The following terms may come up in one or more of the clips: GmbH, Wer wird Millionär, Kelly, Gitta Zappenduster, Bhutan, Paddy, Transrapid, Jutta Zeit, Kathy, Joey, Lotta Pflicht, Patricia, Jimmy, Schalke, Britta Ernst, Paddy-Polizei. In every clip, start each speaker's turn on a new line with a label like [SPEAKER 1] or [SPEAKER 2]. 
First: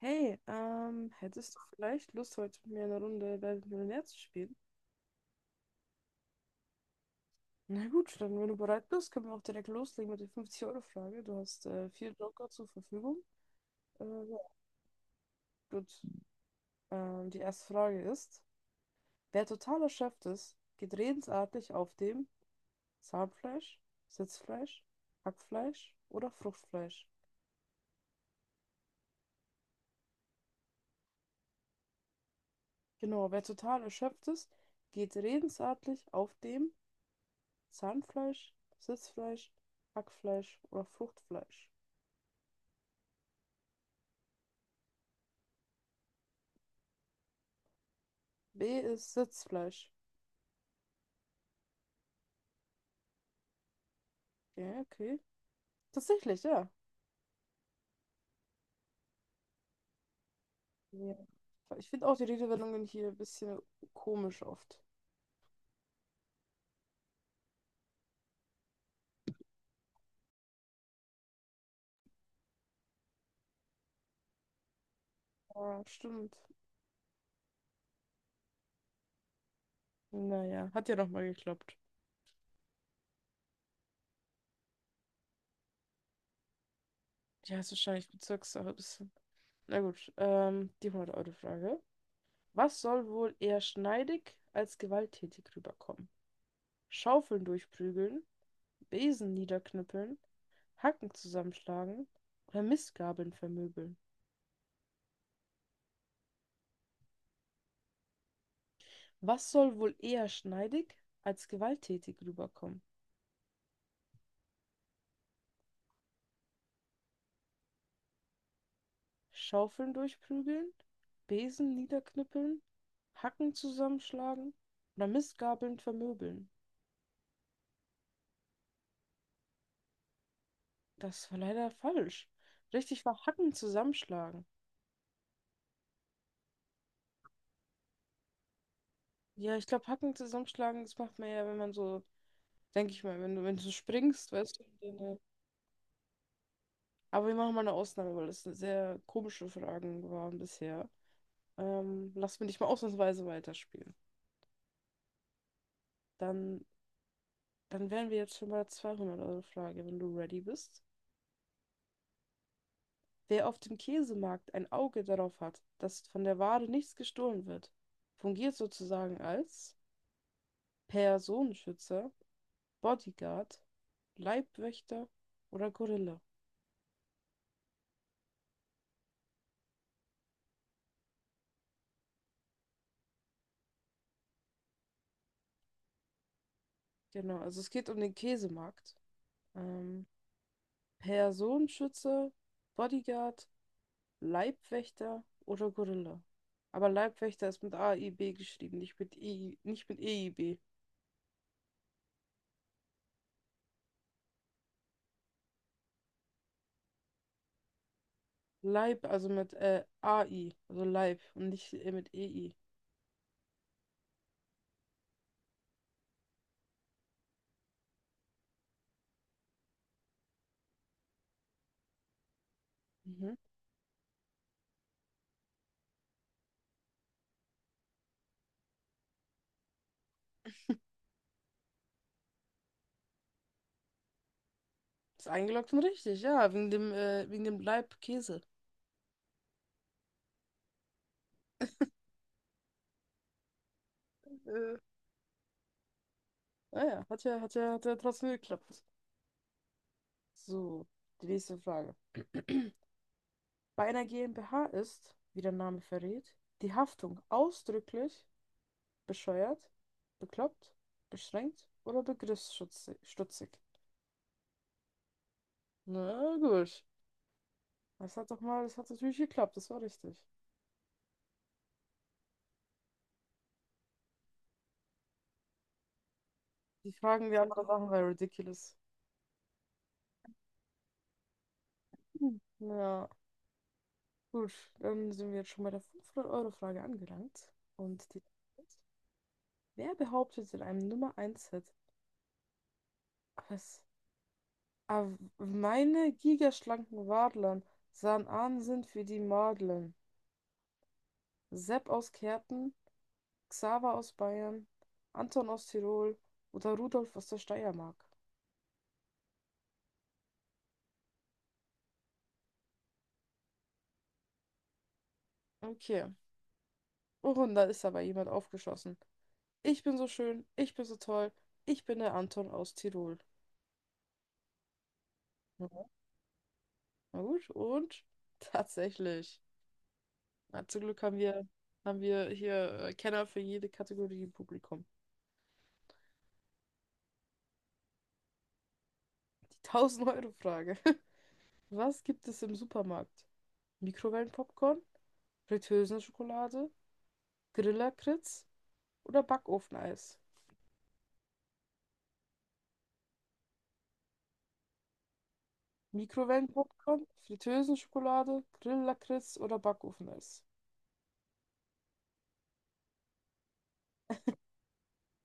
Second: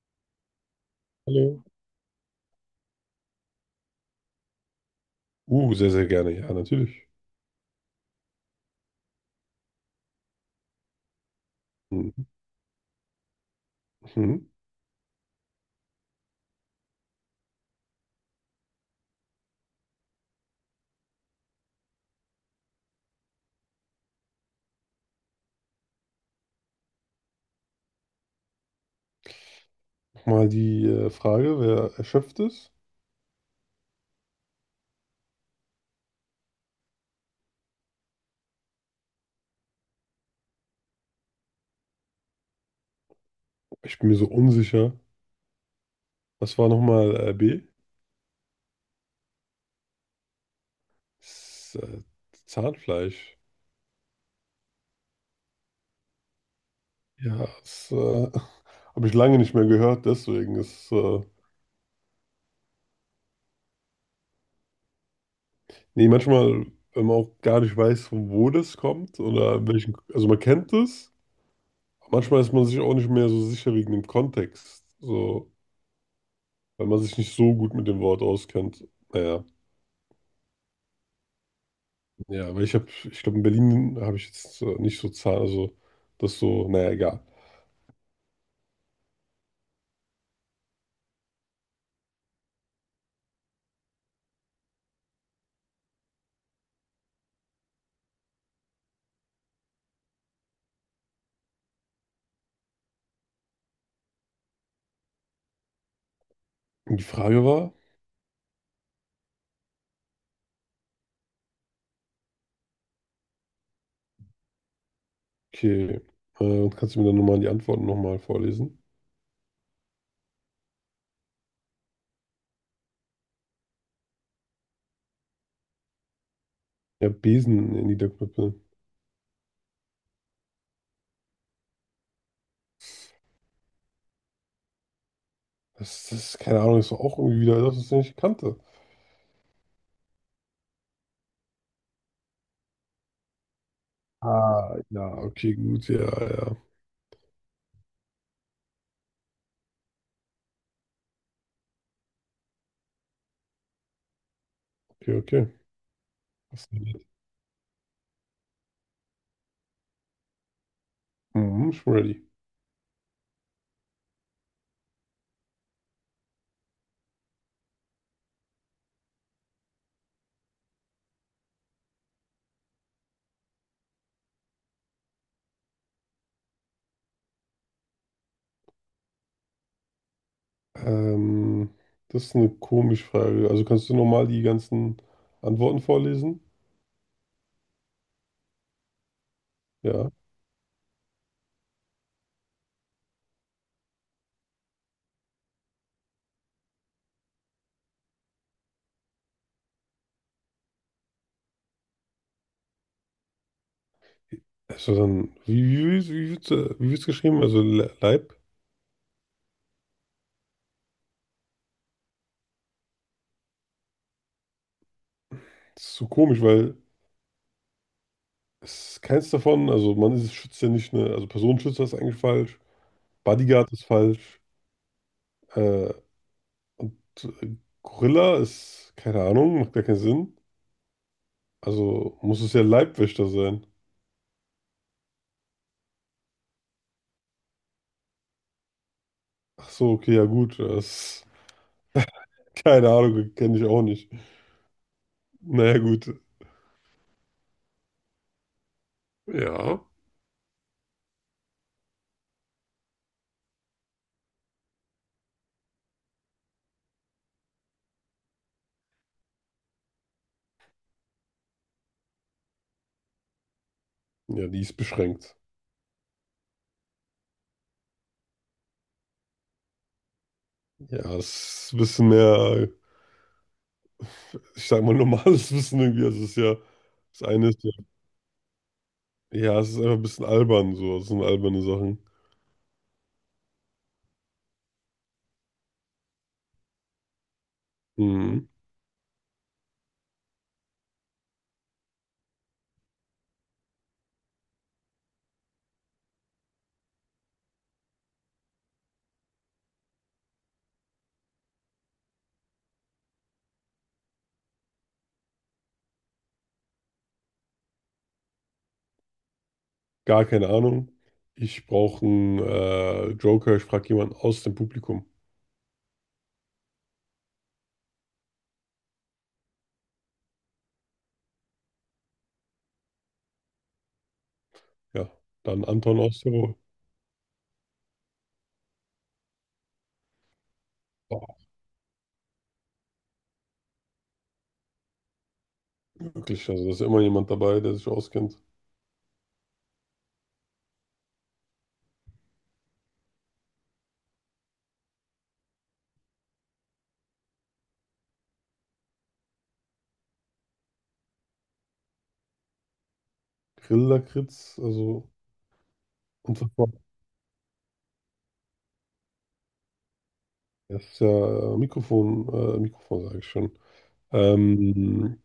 [SPEAKER 1] Hey, hättest du
[SPEAKER 2] Hallo.
[SPEAKER 1] vielleicht Lust, heute mit mir eine Runde Wer wird Millionär zu spielen?
[SPEAKER 2] Sehr, sehr gerne, ja, natürlich.
[SPEAKER 1] Na gut, dann, wenn du bereit bist, können wir auch direkt loslegen mit der 50-Euro-Frage. Du hast vier
[SPEAKER 2] Mhm.
[SPEAKER 1] Joker zur Verfügung. Ja,
[SPEAKER 2] Mhm.
[SPEAKER 1] gut, die erste Frage ist: Wer total erschöpft ist, geht redensartlich auf dem Zahnfleisch, Sitzfleisch, Hackfleisch oder Fruchtfleisch?
[SPEAKER 2] Mal die Frage, wer erschöpft ist?
[SPEAKER 1] Genau, wer total erschöpft ist, geht redensartlich auf dem Zahnfleisch, Sitzfleisch, Hackfleisch oder Fruchtfleisch.
[SPEAKER 2] Ich bin mir so unsicher. Was war nochmal B?
[SPEAKER 1] B ist Sitzfleisch.
[SPEAKER 2] S- äh, Zahnfleisch.
[SPEAKER 1] Ja, okay. Tatsächlich, ja.
[SPEAKER 2] Ja, das habe ich lange nicht mehr gehört, deswegen
[SPEAKER 1] Ja. Ich finde auch die Redewendungen hier ein bisschen komisch oft.
[SPEAKER 2] nee, manchmal, wenn man auch gar nicht weiß, von wo das kommt oder welchen, also man kennt es, aber manchmal ist man sich auch nicht mehr so sicher wegen dem Kontext, so,
[SPEAKER 1] Ja. Stimmt.
[SPEAKER 2] weil man sich nicht so gut mit dem Wort auskennt. Naja.
[SPEAKER 1] Naja, hat ja nochmal geklappt.
[SPEAKER 2] Ja, weil ich habe, ich glaube, in Berlin habe ich jetzt nicht so Zahlen, also das so, naja, egal.
[SPEAKER 1] Ja, ist wahrscheinlich Bezirkssache ein bisschen. Na gut, die 100-Euro-Frage. Was soll wohl eher schneidig als gewalttätig rüberkommen? Schaufeln durchprügeln, Besen niederknüppeln, Hacken zusammenschlagen oder Mistgabeln vermöbeln?
[SPEAKER 2] Und die Frage war,
[SPEAKER 1] Was soll wohl eher schneidig als gewalttätig rüberkommen?
[SPEAKER 2] okay, kannst du mir dann nochmal die Antworten nochmal vorlesen?
[SPEAKER 1] Schaufeln durchprügeln, Besen niederknüppeln, Hacken zusammenschlagen oder Mistgabeln vermöbeln.
[SPEAKER 2] Ja, Besen in Niederknüppel.
[SPEAKER 1] Das war leider falsch. Richtig war Hacken zusammenschlagen.
[SPEAKER 2] Das ist, keine Ahnung, ist doch auch irgendwie wieder das, was ich nicht kannte.
[SPEAKER 1] Ja, ich glaube, Hacken zusammenschlagen, das macht man ja, wenn man so, denke ich mal, wenn du springst, weißt du.
[SPEAKER 2] Ah,
[SPEAKER 1] Und
[SPEAKER 2] ja,
[SPEAKER 1] dann,
[SPEAKER 2] okay, gut, ja, ja.
[SPEAKER 1] aber wir machen mal eine Ausnahme, weil das eine sehr komische Fragen waren bisher. Lass mich nicht mal ausnahmsweise weiterspielen.
[SPEAKER 2] Okay, okay.
[SPEAKER 1] Dann,
[SPEAKER 2] Hast du ready?
[SPEAKER 1] dann wären wir jetzt schon bei der 200-Euro-Frage, wenn du ready bist.
[SPEAKER 2] Mhm, ich bin ready.
[SPEAKER 1] Wer auf dem Käsemarkt ein Auge darauf hat, dass von der Ware nichts gestohlen wird, fungiert sozusagen als Personenschützer, Bodyguard, Leibwächter oder Gorilla.
[SPEAKER 2] Ähm, das ist eine komische Frage. Also kannst du nochmal die ganzen Antworten vorlesen?
[SPEAKER 1] Genau, also es geht um den Käsemarkt. Ähm,
[SPEAKER 2] Ja.
[SPEAKER 1] Personenschützer, Bodyguard, Leibwächter oder Gorilla. Aber Leibwächter ist mit A I B geschrieben, nicht mit EI, nicht mit EIB.
[SPEAKER 2] Also dann, wie wird's, wie wird's geschrieben? Also Leib?
[SPEAKER 1] Leib, also mit A I, also Leib und nicht mit EI.
[SPEAKER 2] Das ist so komisch, weil es ist keins davon. Also man ist schützt ja nicht, ne? Also Personenschützer ist eigentlich falsch.
[SPEAKER 1] Mhm.
[SPEAKER 2] Bodyguard ist falsch. Äh, und äh, Gorilla ist, keine Ahnung, macht gar keinen Sinn. Also muss es ja Leibwächter sein.
[SPEAKER 1] Ist eingeloggt und richtig, ja, wegen dem Leib Käse.
[SPEAKER 2] Ach so, okay, ja gut. Das, keine Ahnung, kenne ich auch nicht.
[SPEAKER 1] Äh,
[SPEAKER 2] Naja, gut.
[SPEAKER 1] Naja, hat ja trotzdem geklappt.
[SPEAKER 2] Ja.
[SPEAKER 1] So, die nächste Frage. Bei einer GmbH ist, wie der Name verrät, die Haftung ausdrücklich bescheuert, bekloppt, beschränkt oder begriffsstutzig.
[SPEAKER 2] Ja, die ist beschränkt.
[SPEAKER 1] Na gut. Das hat doch mal, das hat natürlich geklappt, das war richtig.
[SPEAKER 2] Ja, es ist ein bisschen mehr, ich sag mal, normales Wissen irgendwie. Also es ist ja,
[SPEAKER 1] Die
[SPEAKER 2] das
[SPEAKER 1] fragen die
[SPEAKER 2] eine ist,
[SPEAKER 1] andere Sachen waren Ridiculous.
[SPEAKER 2] ja, es ist einfach ein bisschen albern so. Es sind alberne Sachen.
[SPEAKER 1] Hm. Ja, gut, dann sind wir jetzt schon bei der 500-Euro-Frage angelangt. Und die.
[SPEAKER 2] Mhm.
[SPEAKER 1] Wer behauptet in einem Nummer Eins hit was? Ah, meine gigaschlanken Wadlern sahen Ahnsinn für die Madlern. Sepp aus Kärnten, Xaver aus Bayern, Anton aus Tirol oder Rudolf aus der Steiermark.
[SPEAKER 2] Gar keine Ahnung. Ich brauche einen Joker. Ich frage jemanden aus dem Publikum.
[SPEAKER 1] Okay. Oh, und da ist aber jemand aufgeschossen. Ich bin so schön, ich bin so toll, ich bin der Anton aus Tirol.
[SPEAKER 2] Ja, dann
[SPEAKER 1] Mhm.
[SPEAKER 2] Anton aus Tirol.
[SPEAKER 1] Na gut, und tatsächlich. Na, zum Glück haben wir,
[SPEAKER 2] Boah,
[SPEAKER 1] haben wir hier Kenner für jede Kategorie im Publikum.
[SPEAKER 2] wirklich, also da ist ja immer jemand dabei, der sich auskennt.
[SPEAKER 1] 1000-Euro-Frage. Was gibt es im Supermarkt? Mikrowellenpopcorn, Fritteusen-Schokolade, Grillakritz oder Backofeneis?
[SPEAKER 2] Grillakritz, also unfassbar.
[SPEAKER 1] Mikrowellenpopcorn, Fritteusen-Schokolade, Grillakritz oder Backofeneis?
[SPEAKER 2] Das ist ja Mikrofon, Mikrofon sage ich schon. Ähm,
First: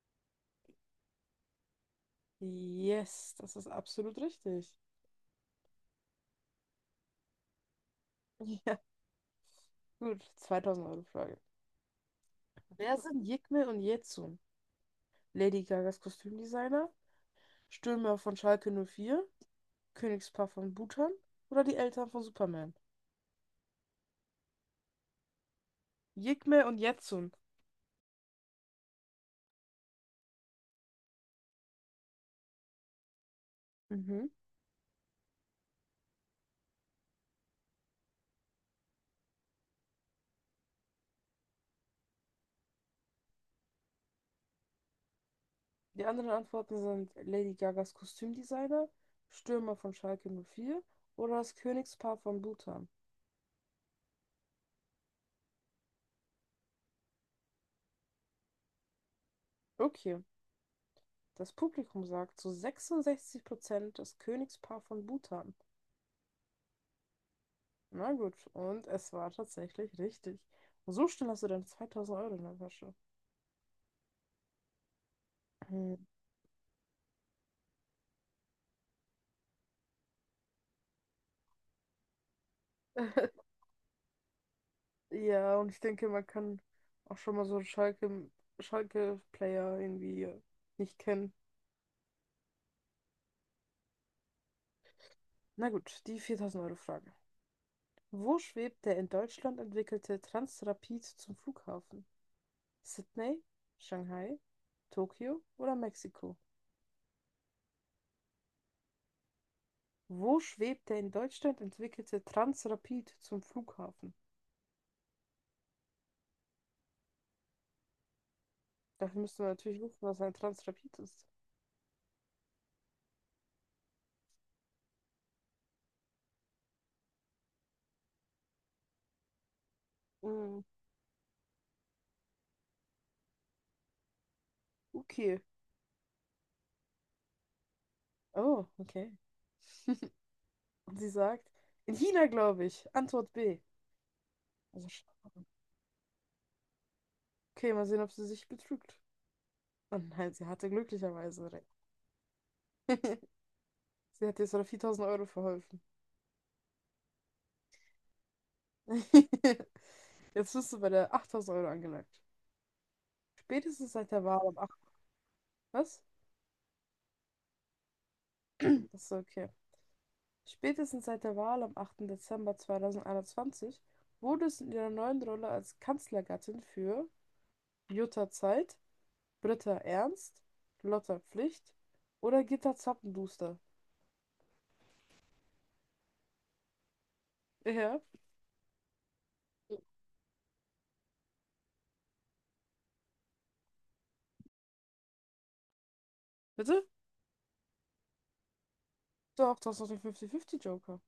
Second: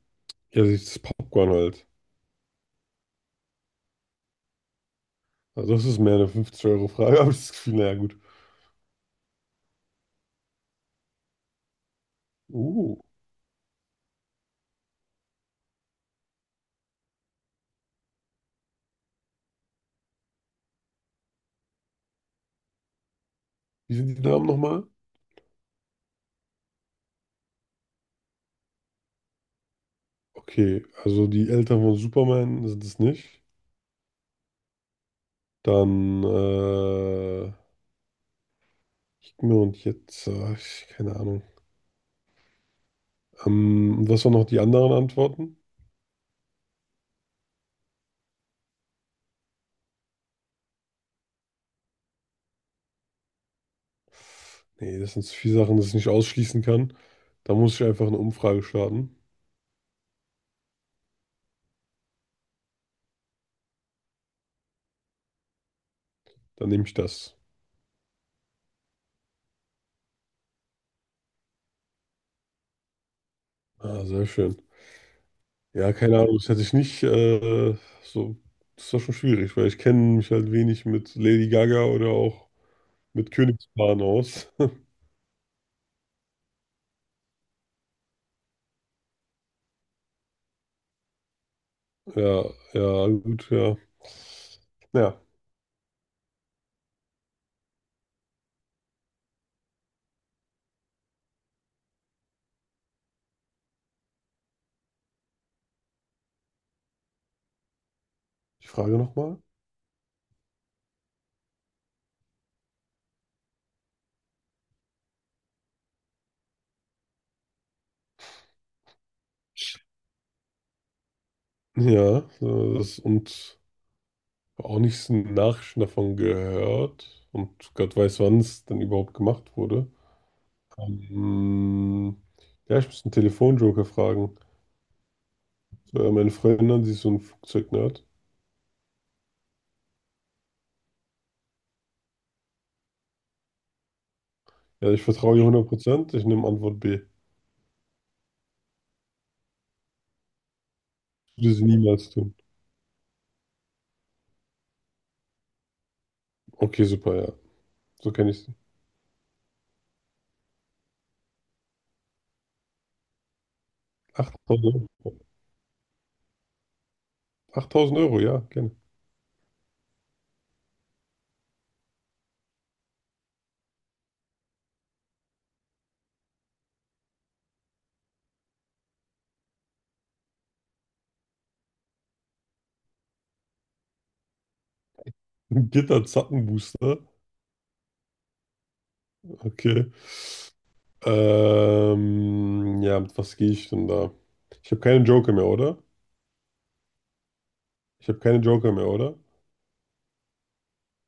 [SPEAKER 2] ja, das ist Popcorn halt.
[SPEAKER 1] Yes, das ist absolut richtig.
[SPEAKER 2] Also das ist mehr eine 50-Euro-Frage, aber das Gefühl, naja, gut.
[SPEAKER 1] Ja, gut. 2000-Euro-Frage.
[SPEAKER 2] Uh,
[SPEAKER 1] Wer sind Yigme und Yetsun? Lady Gagas Kostümdesigner, Stürmer von Schalke 04? Königspaar von Bhutan oder die Eltern von Superman?
[SPEAKER 2] Wie sind die Namen nochmal?
[SPEAKER 1] Yigme und Yetsun.
[SPEAKER 2] Okay, also die Eltern von Superman sind es nicht.
[SPEAKER 1] Mhm.
[SPEAKER 2] Dann, äh, Gib mir und jetzt, keine Ahnung. Und was waren noch die anderen Antworten?
[SPEAKER 1] Die anderen Antworten sind Lady Gagas Kostümdesigner, Stürmer von Schalke null vier oder das Königspaar von Bhutan.
[SPEAKER 2] Nee, das sind zu viele Sachen, das ich nicht ausschließen kann. Da muss ich einfach eine Umfrage starten.
[SPEAKER 1] Okay, das Publikum sagt zu 66% das Königspaar von Bhutan.
[SPEAKER 2] Dann nehme ich das.
[SPEAKER 1] Na gut, und es war tatsächlich richtig. Und so schnell hast du dann 2000 Euro in der Tasche.
[SPEAKER 2] Ah, sehr schön. Ja,
[SPEAKER 1] Hm.
[SPEAKER 2] keine Ahnung, das hätte ich nicht, so, das war schon schwierig, weil ich kenne mich halt wenig mit Lady Gaga oder auch mit Königspaaren aus.
[SPEAKER 1] Ja, und ich denke, man kann auch schon mal so einen Schalke-Player irgendwie nicht kennen.
[SPEAKER 2] Ja, ja, gut, ja. Ja.
[SPEAKER 1] Na gut, die 4000 Euro Frage. Wo schwebt der in Deutschland entwickelte Transrapid zum Flughafen? Sydney, Shanghai, Tokio oder Mexiko?
[SPEAKER 2] Die Frage nochmal?
[SPEAKER 1] Wo schwebt der in Deutschland entwickelte Transrapid zum Flughafen? Dafür müssen wir natürlich wissen, was ein Transrapid ist.
[SPEAKER 2] Ja, das, und auch nichts Nachrichten davon gehört. Und Gott weiß, wann es denn überhaupt gemacht wurde.
[SPEAKER 1] Mm,
[SPEAKER 2] Ähm, ja, ich muss einen Telefonjoker fragen.
[SPEAKER 1] okay.
[SPEAKER 2] So, ja, meine Freundin, an, sie ist so ein Flugzeugnerd.
[SPEAKER 1] Oh, okay. Und sie sagt, in China, glaube ich. Antwort B. Also,
[SPEAKER 2] Ja, ich
[SPEAKER 1] schade.
[SPEAKER 2] vertraue ihr 100%. Ich nehme Antwort B.
[SPEAKER 1] Okay, mal sehen, ob sie sich betrügt. Und nein, sie hatte glücklicherweise
[SPEAKER 2] Würde sie
[SPEAKER 1] recht.
[SPEAKER 2] niemals tun.
[SPEAKER 1] Sie hat jetzt noch 4000 Euro verholfen.
[SPEAKER 2] Okay, super, ja. So kenne ich sie.
[SPEAKER 1] Jetzt bist du bei der 8000 Euro angelangt. Spätestens seit der Wahl am 8.
[SPEAKER 2] 8000 Euro.
[SPEAKER 1] Was?
[SPEAKER 2] 8000 Euro, ja, gerne.
[SPEAKER 1] Achso, okay. Spätestens seit der Wahl am 8. Dezember 2021 wurde es in ihrer neuen Rolle als Kanzlergattin für Jutta Zeit, Britta Ernst, Lotta Pflicht oder Gitta Zappenduster.
[SPEAKER 2] Gitter Zappenbooster.
[SPEAKER 1] Ja.
[SPEAKER 2] Okay. Ja, mit was gehe ich denn da? Ich habe keine Joker mehr, oder?
[SPEAKER 1] Bitte?
[SPEAKER 2] Ich habe keine Joker mehr, oder?
[SPEAKER 1] Doch, das ist doch der 50-50-Joker.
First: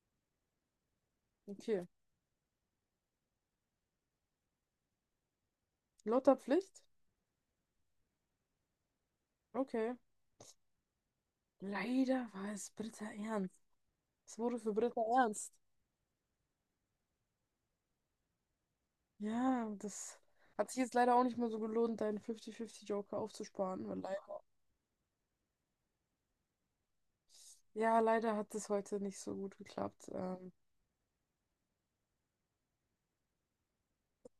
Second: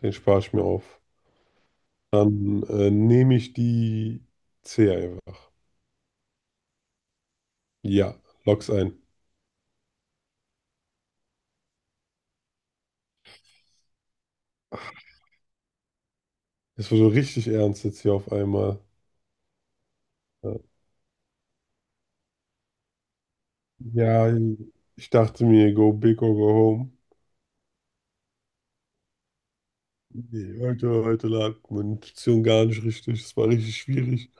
[SPEAKER 2] Den spare ich mir auf.
[SPEAKER 1] Okay.
[SPEAKER 2] Dann nehme ich die C einfach.
[SPEAKER 1] Lotta Pflicht?
[SPEAKER 2] Ja, log's ein.
[SPEAKER 1] Okay. Leider war es Britta Ernst. Es wurde für Britta Ernst.
[SPEAKER 2] Das war so richtig ernst jetzt hier auf einmal.
[SPEAKER 1] Ja, das
[SPEAKER 2] Ja,
[SPEAKER 1] hat sich jetzt leider auch nicht mehr so gelohnt, deinen 50-50-Joker aufzusparen. Weil leid
[SPEAKER 2] ja, ich dachte mir, go big or go home.
[SPEAKER 1] ja, leider hat es heute nicht so gut geklappt.
[SPEAKER 2] Nee, heute lag meine Intuition gar nicht richtig. Es war richtig schwierig.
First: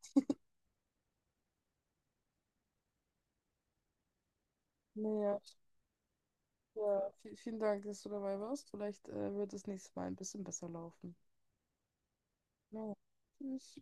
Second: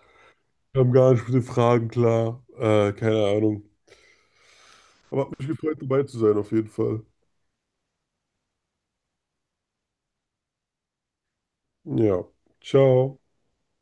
[SPEAKER 2] Wir haben gar nicht mit den Fragen klar. Keine Ahnung. Aber
[SPEAKER 1] Naja,
[SPEAKER 2] hat mich gefreut, dabei zu sein, auf jeden Fall.
[SPEAKER 1] ja, vielen Dank, dass du dabei warst. Vielleicht wird es nächstes Mal ein bisschen besser laufen.
[SPEAKER 2] Ja,
[SPEAKER 1] Ja.
[SPEAKER 2] ciao.
[SPEAKER 1] Tschüss.